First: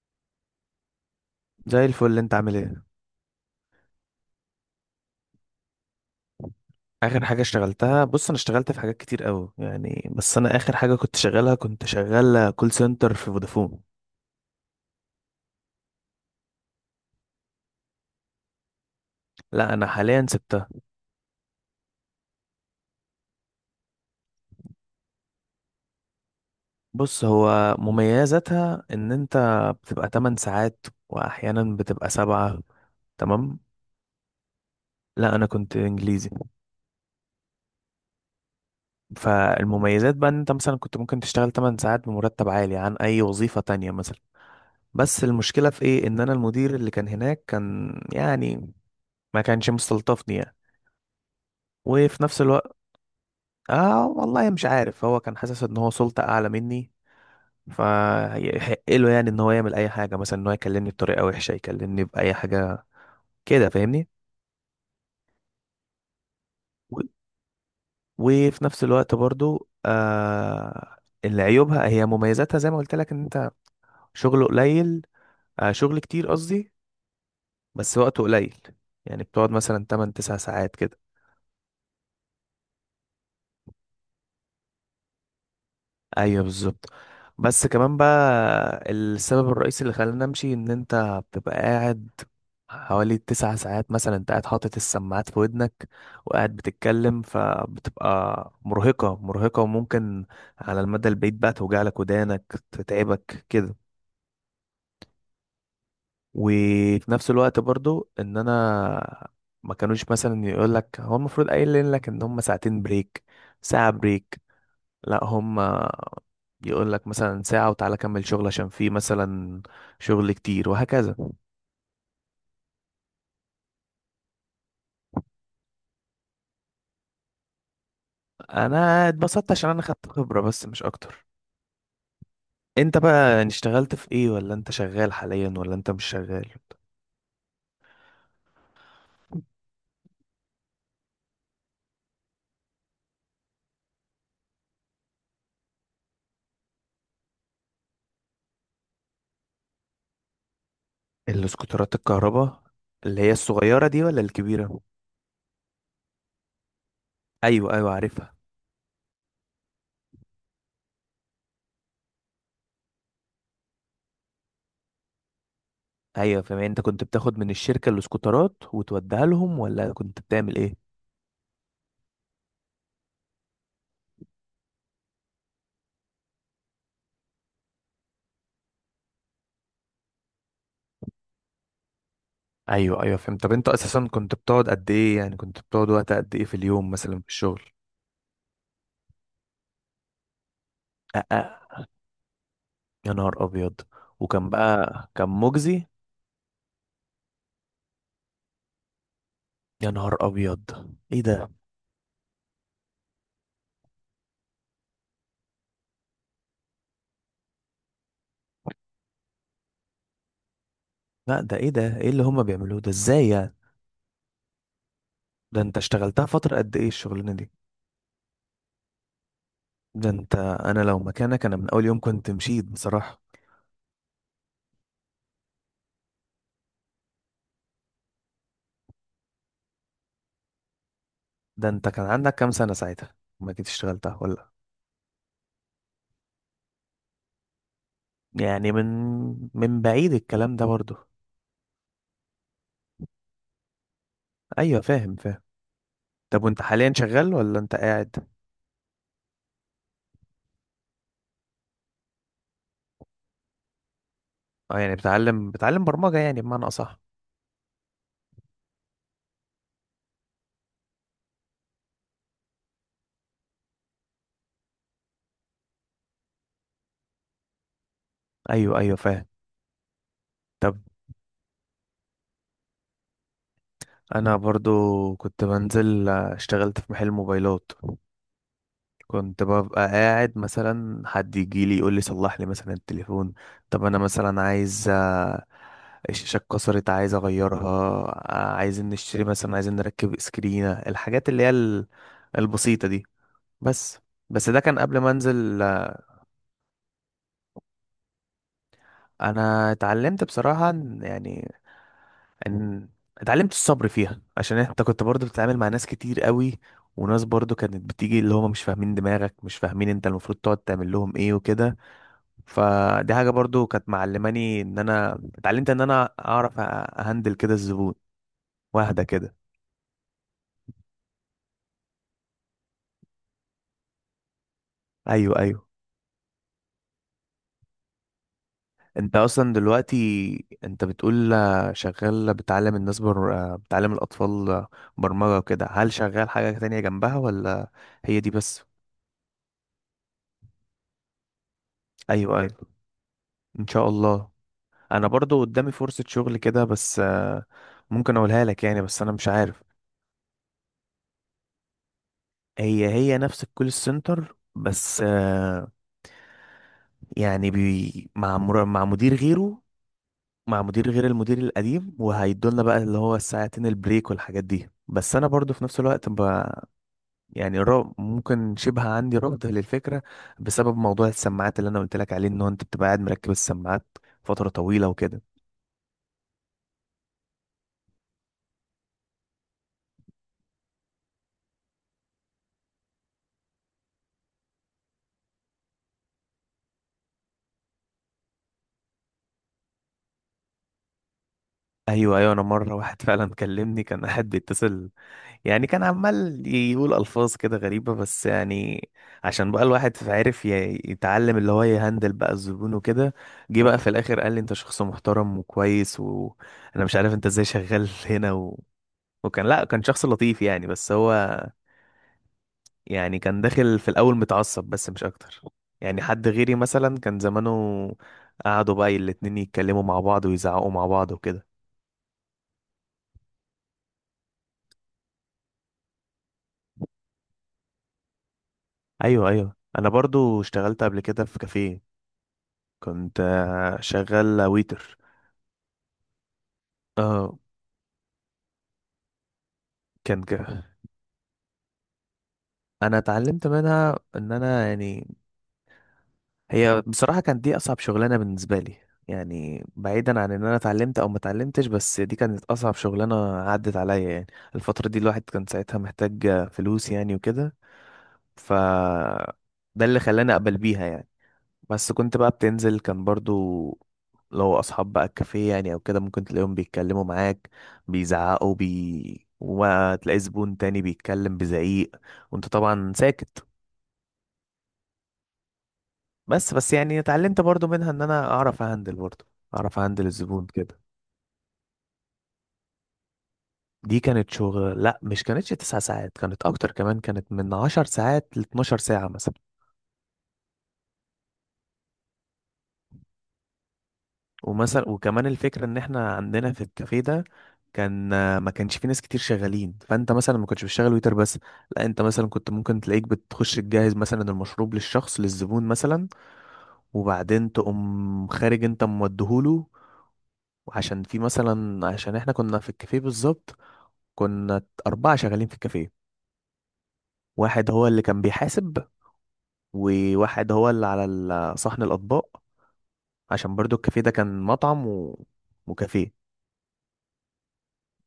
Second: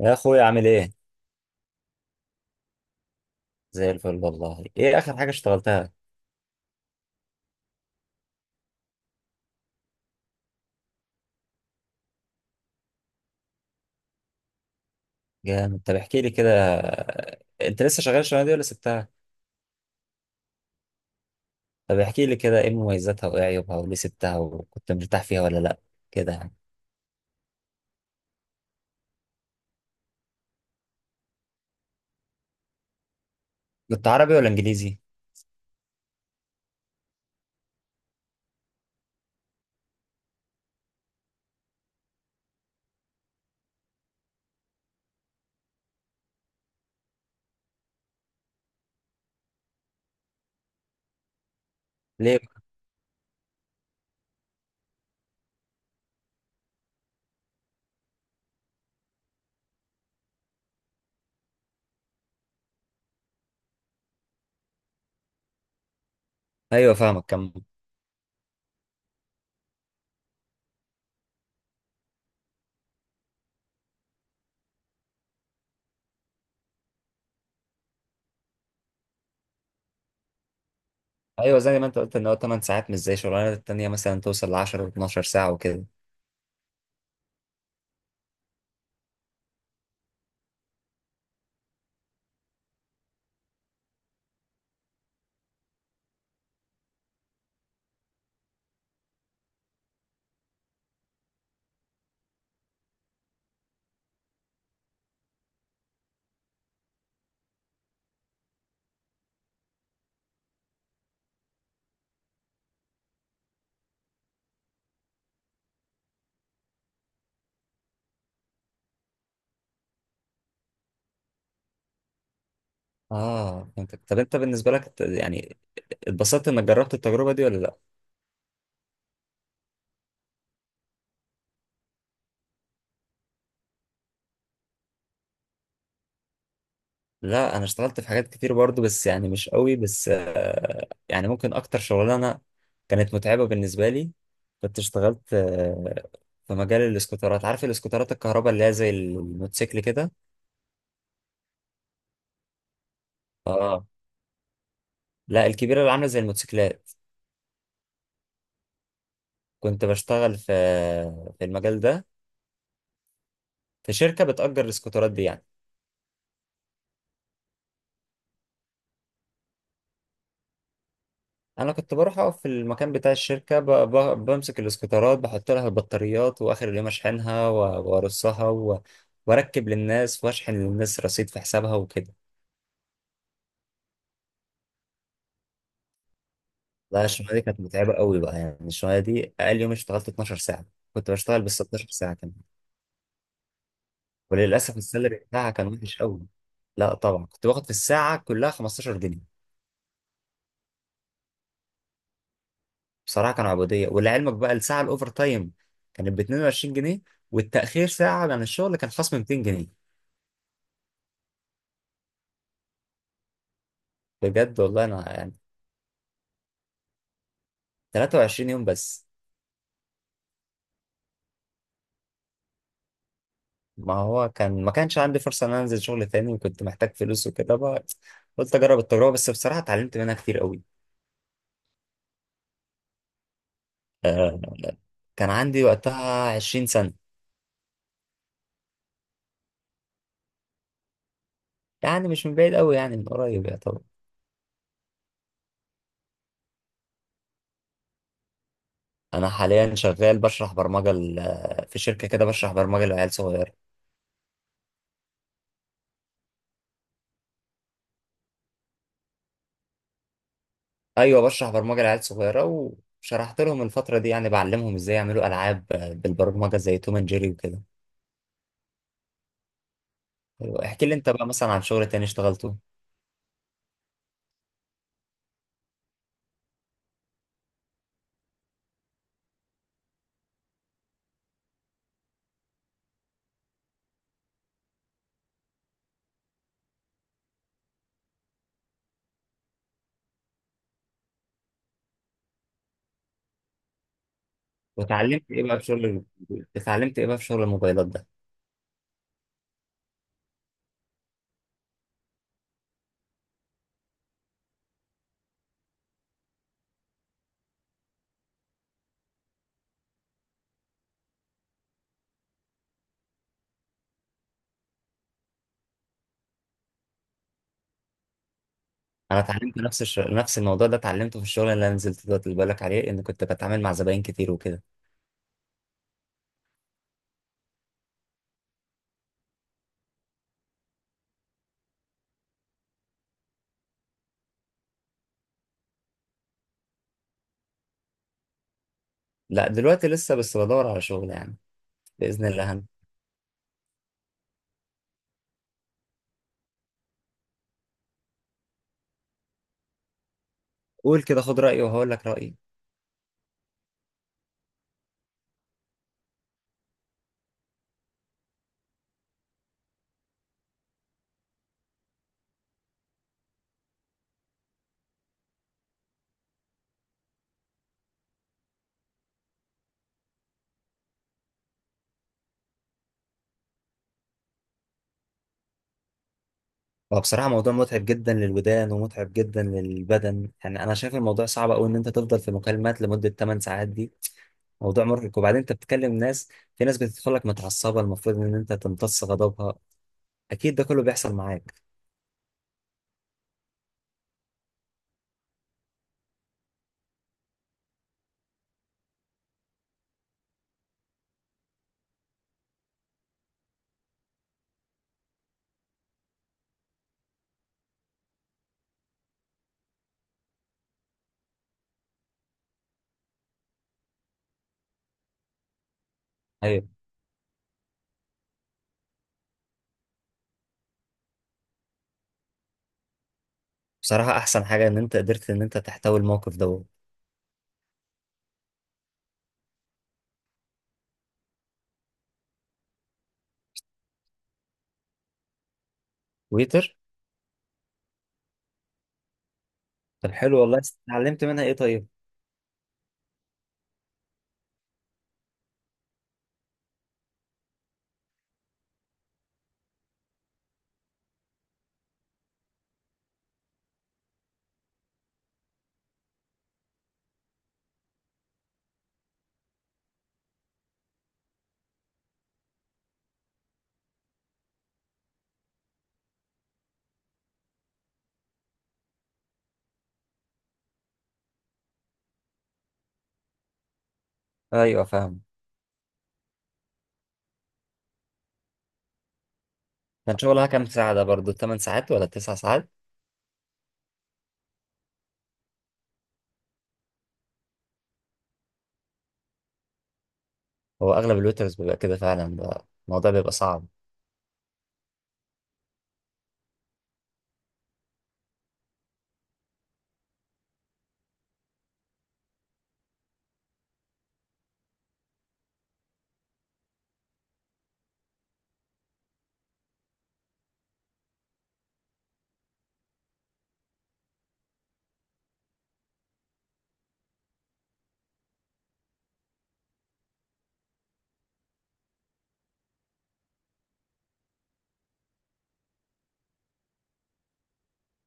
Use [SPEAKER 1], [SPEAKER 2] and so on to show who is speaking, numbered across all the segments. [SPEAKER 1] يا اخويا، عامل ايه؟
[SPEAKER 2] زي الفل. انت عامل ايه؟
[SPEAKER 1] زي الفل والله. ايه اخر حاجه اشتغلتها؟
[SPEAKER 2] اخر حاجه اشتغلتها، بص، انا اشتغلت في حاجات كتير قوي يعني، بس انا اخر حاجه كنت شغال كول سنتر في فودافون.
[SPEAKER 1] جامد. طب احكي لي كده. انت لسه شغال الشغلانه دي ولا سبتها؟
[SPEAKER 2] لا انا حاليا سبتها.
[SPEAKER 1] طب احكي لي كده، ايه مميزاتها وايه عيوبها وليه سبتها، وكنت مرتاح فيها ولا لا، كده يعني.
[SPEAKER 2] بص، هو مميزاتها ان انت بتبقى 8 ساعات واحيانا بتبقى 7. تمام.
[SPEAKER 1] كنت عربي ولا انجليزي؟
[SPEAKER 2] لا انا كنت انجليزي. فالمميزات بقى ان انت مثلا كنت ممكن تشتغل 8 ساعات بمرتب عالي عن اي وظيفه تانية مثلا، بس المشكله في ايه؟ ان انا المدير اللي كان هناك كان يعني ما كانش مستلطفني يعني، وفي
[SPEAKER 1] ليه؟
[SPEAKER 2] نفس الوقت، اه والله مش عارف، هو كان حاسس ان هو سلطة اعلى مني فيحق له يعني ان هو يعمل اي حاجة، مثلا ان هو يكلمني بطريقة وحشة، يكلمني بأي حاجة كده، فاهمني؟
[SPEAKER 1] ايوه
[SPEAKER 2] و-
[SPEAKER 1] فاهمك كم.
[SPEAKER 2] وفي نفس الوقت برضو اللي عيوبها هي مميزاتها زي ما قلت لك، ان انت شغله قليل، شغل كتير قصدي، بس وقته قليل، يعني بتقعد مثلا 8 9 ساعات كده.
[SPEAKER 1] ايوه، زي ما انت قلت ان هو 8 ساعات، مش زي الشغلانه التانيه مثلا توصل ل 10 و12 ساعه وكده.
[SPEAKER 2] ايوه بالظبط. بس كمان بقى السبب الرئيسي اللي خلاني امشي، ان انت بتبقى قاعد حوالي 9 ساعات مثلا، انت قاعد حاطط السماعات في ودنك وقاعد بتتكلم، فبتبقى مرهقة مرهقة، وممكن على المدى البعيد بقى توجع لك ودانك، تتعبك كده. وفي نفس الوقت برضو ان انا ما كانوش مثلا، يقول لك هو المفروض قايل لك ان هم ساعتين بريك، ساعة بريك، لا هم يقول لك مثلا ساعة وتعالى كمل شغل، عشان في مثلا شغل كتير وهكذا.
[SPEAKER 1] اه، فهمتك. طب انت بالنسبه لك يعني اتبسطت انك جربت التجربه دي ولا لا؟
[SPEAKER 2] انا اتبسطت عشان انا خدت خبرة، بس مش اكتر. انت بقى يعني اشتغلت في ايه؟ ولا انت شغال حاليا ولا انت مش شغال؟
[SPEAKER 1] لا انا اشتغلت في حاجات كتير برضو، بس يعني مش قوي. بس يعني ممكن اكتر شغلانه كانت متعبه بالنسبه لي كنت اشتغلت في مجال الاسكوترات. عارف الاسكوترات الكهرباء اللي هي زي الموتوسيكل كده؟
[SPEAKER 2] الاسكوترات الكهرباء اللي هي الصغيرة
[SPEAKER 1] اه،
[SPEAKER 2] دي ولا الكبيرة؟
[SPEAKER 1] لا الكبيره اللي عامله زي الموتوسيكلات.
[SPEAKER 2] ايوه ايوه عارفها.
[SPEAKER 1] كنت بشتغل في المجال ده، في شركه بتأجر الاسكوترات دي يعني.
[SPEAKER 2] ايوه فاهم. انت كنت بتاخد من الشركة الاسكوترات وتوديها لهم، ولا كنت بتعمل ايه؟
[SPEAKER 1] انا كنت بروح اقف في المكان بتاع الشركه، بمسك الاسكوترات، بحط لها البطاريات، واخر اليوم اشحنها وارصها واركب للناس واشحن للناس رصيد في حسابها وكده.
[SPEAKER 2] ايوه ايوه فهمت. طب انت اساسا كنت بتقعد قد ايه؟ يعني كنت بتقعد وقت قد ايه في اليوم
[SPEAKER 1] لا اه،
[SPEAKER 2] مثلا في
[SPEAKER 1] الشغلانه دي كانت
[SPEAKER 2] الشغل؟
[SPEAKER 1] متعبه قوي بقى، يعني الشغلانه دي اقل يوم اشتغلت 12 ساعه، كنت بشتغل بال 16 ساعه كمان.
[SPEAKER 2] يا نهار ابيض. وكان
[SPEAKER 1] وللاسف
[SPEAKER 2] بقى
[SPEAKER 1] السالري
[SPEAKER 2] كان
[SPEAKER 1] بتاعها كان
[SPEAKER 2] مجزي؟
[SPEAKER 1] وحش قوي. لا طبعا، كنت باخد في الساعه كلها 15 جنيه.
[SPEAKER 2] يا نهار ابيض، ايه ده؟
[SPEAKER 1] بصراحه كانوا عبوديه. ولعلمك بقى الساعه الاوفر تايم كانت ب 22 جنيه، والتاخير ساعه عن الشغل كان خصم 200 جنيه.
[SPEAKER 2] لا ده ايه ده؟ ايه اللي هما بيعملوه ده؟ ازاي يعني؟
[SPEAKER 1] بجد والله، انا يعني
[SPEAKER 2] ده انت اشتغلتها فترة قد ايه الشغلانة دي؟
[SPEAKER 1] 23 يوم بس.
[SPEAKER 2] ده انت، انا لو مكانك انا من اول يوم كنت مشيت بصراحة.
[SPEAKER 1] ما هو ما كانش عندي فرصة ان انا انزل شغل تاني، وكنت محتاج فلوس وكده بقى. قلت اجرب التجربة، بس بصراحة اتعلمت منها كتير قوي.
[SPEAKER 2] ده انت كان عندك كام سنة ساعتها ما كنت اشتغلتها
[SPEAKER 1] آه،
[SPEAKER 2] ولا؟
[SPEAKER 1] كان عندي وقتها 20 سنة.
[SPEAKER 2] يعني من بعيد الكلام ده برضه؟
[SPEAKER 1] يعني مش من بعيد قوي، يعني من قريب، يا طبعا.
[SPEAKER 2] ايوه فاهم فاهم. طب وانت حاليا شغال ولا انت قاعد؟
[SPEAKER 1] انا حاليا شغال بشرح برمجة في شركة كده بشرح برمجة لعيال صغيرة.
[SPEAKER 2] اه يعني بتعلم برمجة يعني بمعنى اصح؟
[SPEAKER 1] ايوه، بشرح برمجة لعيال صغيرة، وشرحت لهم الفترة دي، يعني بعلمهم ازاي يعملوا العاب بالبرمجة زي توم اند جيري وكده.
[SPEAKER 2] ايوه ايوه فاهم.
[SPEAKER 1] أيوة،
[SPEAKER 2] طب
[SPEAKER 1] احكي لي انت بقى مثلا عن شغل تاني اشتغلته.
[SPEAKER 2] انا برضو كنت بنزل، اشتغلت في محل موبايلات، كنت ببقى قاعد مثلا حد يجي لي يقول لي صلح لي مثلا التليفون، طب انا مثلا عايز، الشاشه اتكسرت عايز اغيرها، عايزين نشتري مثلا، عايزين نركب سكرينه، الحاجات اللي هي البسيطه دي بس بس ده كان قبل ما
[SPEAKER 1] واتعلمت ايه بقى
[SPEAKER 2] انزل.
[SPEAKER 1] في شغل اتعلمت ايه بقى في شغل الموبايلات ده؟
[SPEAKER 2] انا اتعلمت بصراحه يعني، ان اتعلمت الصبر فيها، عشان انت كنت برضو بتتعامل مع ناس كتير قوي، وناس برضو كانت بتيجي اللي هم مش فاهمين دماغك، مش فاهمين انت المفروض تقعد تعمل لهم ايه وكده، فدي حاجة برضو كانت معلماني، ان انا اتعلمت ان انا اعرف اهندل كده الزبون واهدى
[SPEAKER 1] انا
[SPEAKER 2] كده.
[SPEAKER 1] اتعلمت نفس الموضوع ده اتعلمته في الشغل اللي انا نزلت ده اللي بالك عليه، ان كنت بتعامل مع زباين كتير وكده.
[SPEAKER 2] ايوه ايوه. انت اصلا دلوقتي انت بتقول شغال بتعلم الاطفال برمجة وكده، هل شغال حاجة تانية جنبها ولا هي دي بس؟
[SPEAKER 1] لا دلوقتي لسه بس بدور على شغل يعني، باذن
[SPEAKER 2] ايوه ايوه.
[SPEAKER 1] الله هم.
[SPEAKER 2] ان شاء الله. انا برضو قدامي فرصة شغل كده بس ممكن اقولها لك يعني، بس انا مش عارف.
[SPEAKER 1] قول كده خد رايي وهقول لك رايي.
[SPEAKER 2] هي نفس الكول سنتر، بس يعني مع مدير غيره، مع مدير غير المدير القديم، وهيدولنا بقى اللي هو الساعتين البريك والحاجات دي، بس انا برضو في نفس الوقت يعني ممكن شبه عندي رفض للفكرة، بسبب موضوع السماعات اللي انا قلت لك عليه، ان هو انت بتبقى قاعد مركب السماعات فترة طويلة وكده.
[SPEAKER 1] هو بصراحه موضوع متعب جدا للودان ومتعب جدا للبدن. يعني انا شايف الموضوع صعب قوي ان انت تفضل في مكالمات لمده 8 ساعات دي، موضوع مرهق. وبعدين انت بتكلم ناس، في ناس بتدخل لك متعصبه المفروض ان انت تمتص غضبها. اكيد ده كله بيحصل معاك.
[SPEAKER 2] ايوه ايوه. انا مرة واحد فعلا كلمني كان قاعد بيتصل، يعني كان عمال يقول ألفاظ كده غريبة، بس يعني عشان بقى الواحد عرف يتعلم اللي هو يهندل بقى الزبون وكده، جه بقى في الآخر قال لي أنت شخص محترم وكويس، وأنا مش عارف أنت إزاي شغال هنا و... وكان، لأ كان شخص لطيف يعني، بس هو يعني كان داخل في الأول متعصب بس مش أكتر. يعني حد غيري
[SPEAKER 1] ايوه.
[SPEAKER 2] مثلا كان زمانه قعدوا بقى الاتنين يتكلموا مع بعض ويزعقوا مع بعض وكده.
[SPEAKER 1] بصراحة أحسن حاجة إن أنت قدرت إن أنت تحتوي الموقف دوت.
[SPEAKER 2] أيوه أيوه. أنا برضو اشتغلت قبل كده في كافيه، كنت شغال ويتر.
[SPEAKER 1] ويتر.
[SPEAKER 2] اه.
[SPEAKER 1] طب
[SPEAKER 2] كان
[SPEAKER 1] حلو والله.
[SPEAKER 2] كده.
[SPEAKER 1] اتعلمت منها إيه طيب؟
[SPEAKER 2] انا اتعلمت منها ان انا يعني، هي بصراحة كانت دي اصعب شغلانة بالنسبة لي، يعني بعيدا عن ان انا اتعلمت او ما اتعلمتش، بس دي كانت اصعب شغلانة عدت عليا يعني. الفترة دي الواحد كان ساعتها محتاج فلوس يعني وكده، ف ده اللي خلاني اقبل بيها يعني. بس كنت بقى بتنزل، كان برضو لو اصحاب بقى الكافيه يعني او كده، ممكن تلاقيهم بيتكلموا معاك، بيزعقوا بي، وما تلاقي زبون تاني بيتكلم بزعيق، وانت طبعا ساكت.
[SPEAKER 1] أيوه فاهم.
[SPEAKER 2] بس يعني اتعلمت برضو منها ان انا اعرف اهندل برضو، اعرف اهندل
[SPEAKER 1] كان
[SPEAKER 2] الزبون
[SPEAKER 1] شغلها كام
[SPEAKER 2] كده.
[SPEAKER 1] ساعة، ده برضه 8 ساعات ولا 9 ساعات؟
[SPEAKER 2] دي كانت شغل، لا مش كانتش تسع ساعات، كانت اكتر كمان، كانت من 10 ساعات ل 12 ساعة مثلا.
[SPEAKER 1] هو أغلب الويترز بيبقى كده فعلا بقى، الموضوع بيبقى صعب.
[SPEAKER 2] ومثلا وكمان الفكرة ان احنا عندنا في الكافيه ده كان ما كانش في ناس كتير شغالين، فانت مثلا ما كنتش بتشتغل ويتر بس، لا انت مثلا كنت ممكن تلاقيك بتخش تجهز مثلا المشروب للشخص للزبون مثلا، وبعدين تقوم خارج انت موديهوله. وعشان في مثلا، عشان احنا كنا في الكافيه بالظبط، كنا أربعة شغالين في الكافيه، واحد هو اللي كان بيحاسب، وواحد هو اللي على صحن الأطباق، عشان برضو الكافيه ده كان مطعم و... وكافيه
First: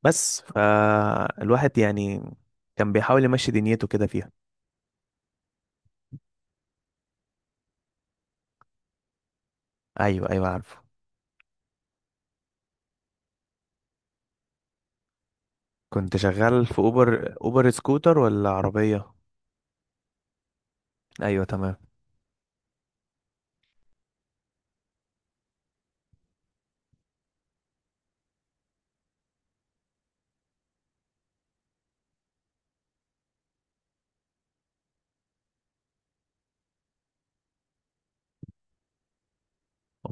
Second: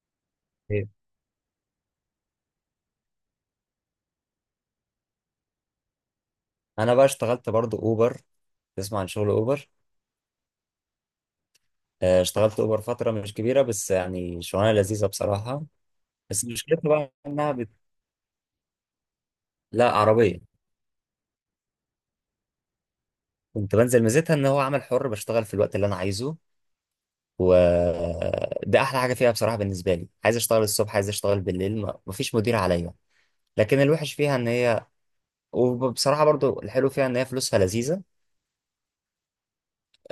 [SPEAKER 2] بس،
[SPEAKER 1] إيه.
[SPEAKER 2] فالواحد يعني كان بيحاول يمشي دنيته كده فيها.
[SPEAKER 1] أنا بقى اشتغلت برضه أوبر. تسمع عن شغل أوبر؟
[SPEAKER 2] ايوه ايوه عارفه.
[SPEAKER 1] اشتغلت أوبر فترة مش كبيرة، بس يعني شغلانة لذيذة بصراحة.
[SPEAKER 2] كنت
[SPEAKER 1] بس
[SPEAKER 2] شغال في
[SPEAKER 1] مشكلتها بقى
[SPEAKER 2] اوبر، اوبر سكوتر ولا عربية؟
[SPEAKER 1] لا، عربية.
[SPEAKER 2] ايوه تمام.
[SPEAKER 1] كنت بنزل، ميزتها إن هو عمل حر، بشتغل في الوقت اللي أنا عايزه، وده احلى حاجه فيها بصراحه بالنسبه لي. عايز اشتغل الصبح، عايز اشتغل بالليل، مفيش مدير عليا. لكن الوحش فيها ان هي، وبصراحه برضو الحلو فيها ان هي فلوسها لذيذه،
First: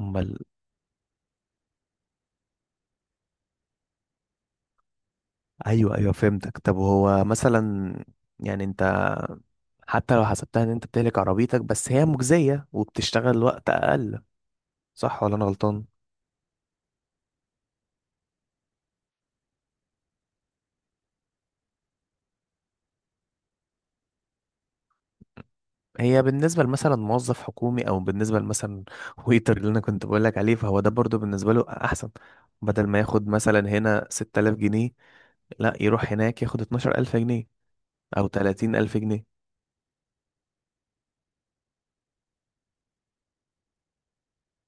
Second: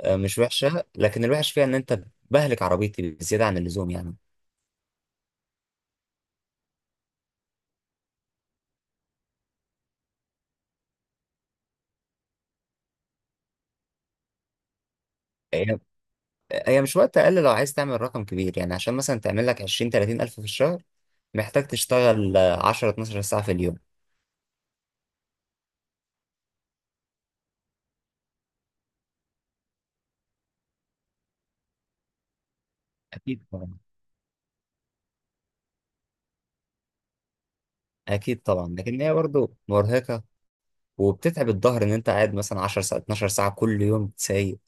[SPEAKER 1] مش وحشه. لكن الوحش فيها ان انت بهلك عربيتي بزياده عن اللزوم يعني.
[SPEAKER 2] ايوه ايوه فهمتك. طب هو مثلا، يعني انت حتى لو حسبتها ان انت بتهلك عربيتك، بس هي مجزية وبتشتغل وقت اقل، صح ولا انا
[SPEAKER 1] هي
[SPEAKER 2] غلطان؟
[SPEAKER 1] هي مش وقت اقل، لو عايز تعمل رقم كبير يعني عشان مثلا تعمل لك 20 30 الف في الشهر، محتاج تشتغل 10 12 ساعه في اليوم.
[SPEAKER 2] هي بالنسبة لمثلا موظف حكومي، أو بالنسبة لمثلا ويتر اللي أنا كنت بقولك عليه، فهو ده برضو بالنسبة له أحسن. بدل ما ياخد
[SPEAKER 1] اكيد
[SPEAKER 2] مثلا
[SPEAKER 1] طبعا.
[SPEAKER 2] هنا 6000 جنيه، لا يروح هناك ياخد 12000 جنيه أو
[SPEAKER 1] اكيد طبعا،
[SPEAKER 2] 30000
[SPEAKER 1] لكن هي
[SPEAKER 2] جنيه
[SPEAKER 1] برضو مرهقه وبتتعب الظهر ان انت قاعد مثلا 10 ساعات 12 ساعه كل يوم سايق.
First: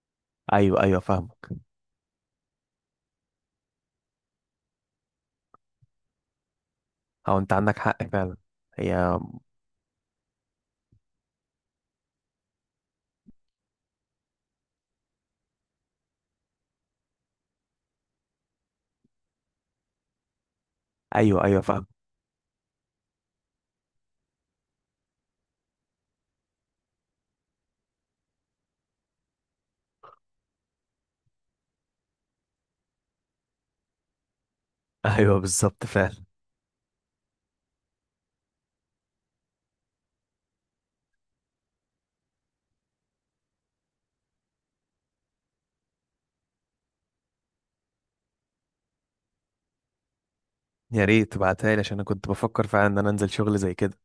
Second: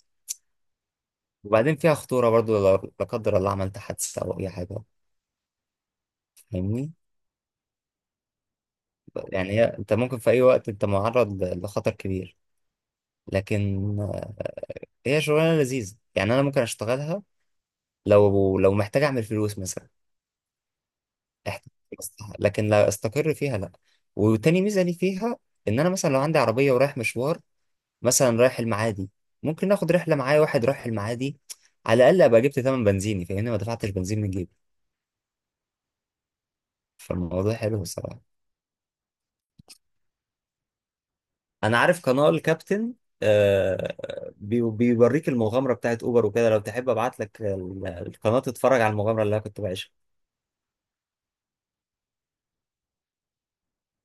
[SPEAKER 2] أيوه أيوه فاهمك.
[SPEAKER 1] وبعدين فيها خطورة برضو لا قدر الله عملت حادثة أو أي حاجة، فاهمني؟
[SPEAKER 2] أو أنت عندك حق فعلا. هي،
[SPEAKER 1] يعني هي أنت ممكن في أي وقت أنت معرض لخطر كبير. لكن هي شغلانة لذيذة، يعني أنا ممكن أشتغلها لو محتاج أعمل فلوس مثلا.
[SPEAKER 2] أيوه أيوه
[SPEAKER 1] إحت-
[SPEAKER 2] فاهم.
[SPEAKER 1] لكن لا أستقر فيها لأ. وتاني ميزة لي فيها إن أنا مثلا لو عندي عربية ورايح مشوار، مثلا رايح المعادي، ممكن آخد رحلة معايا واحد رايح المعادي، على الأقل أبقى جبت تمن بنزيني، فاهمني، ما دفعتش بنزين من جيبي.
[SPEAKER 2] أيوه بالظبط فعلا.
[SPEAKER 1] فالموضوع حلو الصراحة. انا عارف قناة الكابتن، آه، بيوريك المغامرة بتاعت اوبر وكده. لو تحب ابعت لك القناة تتفرج على المغامرة اللي انا كنت بعيشها.
[SPEAKER 2] يا ريت تبعتها لي عشان أنا كنت بفكر فعلا إن أنا أنزل شغل زي كده.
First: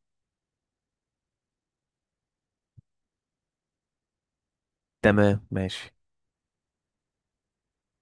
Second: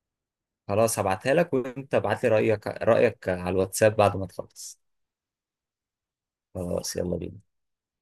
[SPEAKER 1] خلاص هبعتها لك، وانت ابعت لي رأيك، على الواتساب بعد ما تخلص.
[SPEAKER 2] تمام ماشي.
[SPEAKER 1] خلاص يلا بينا.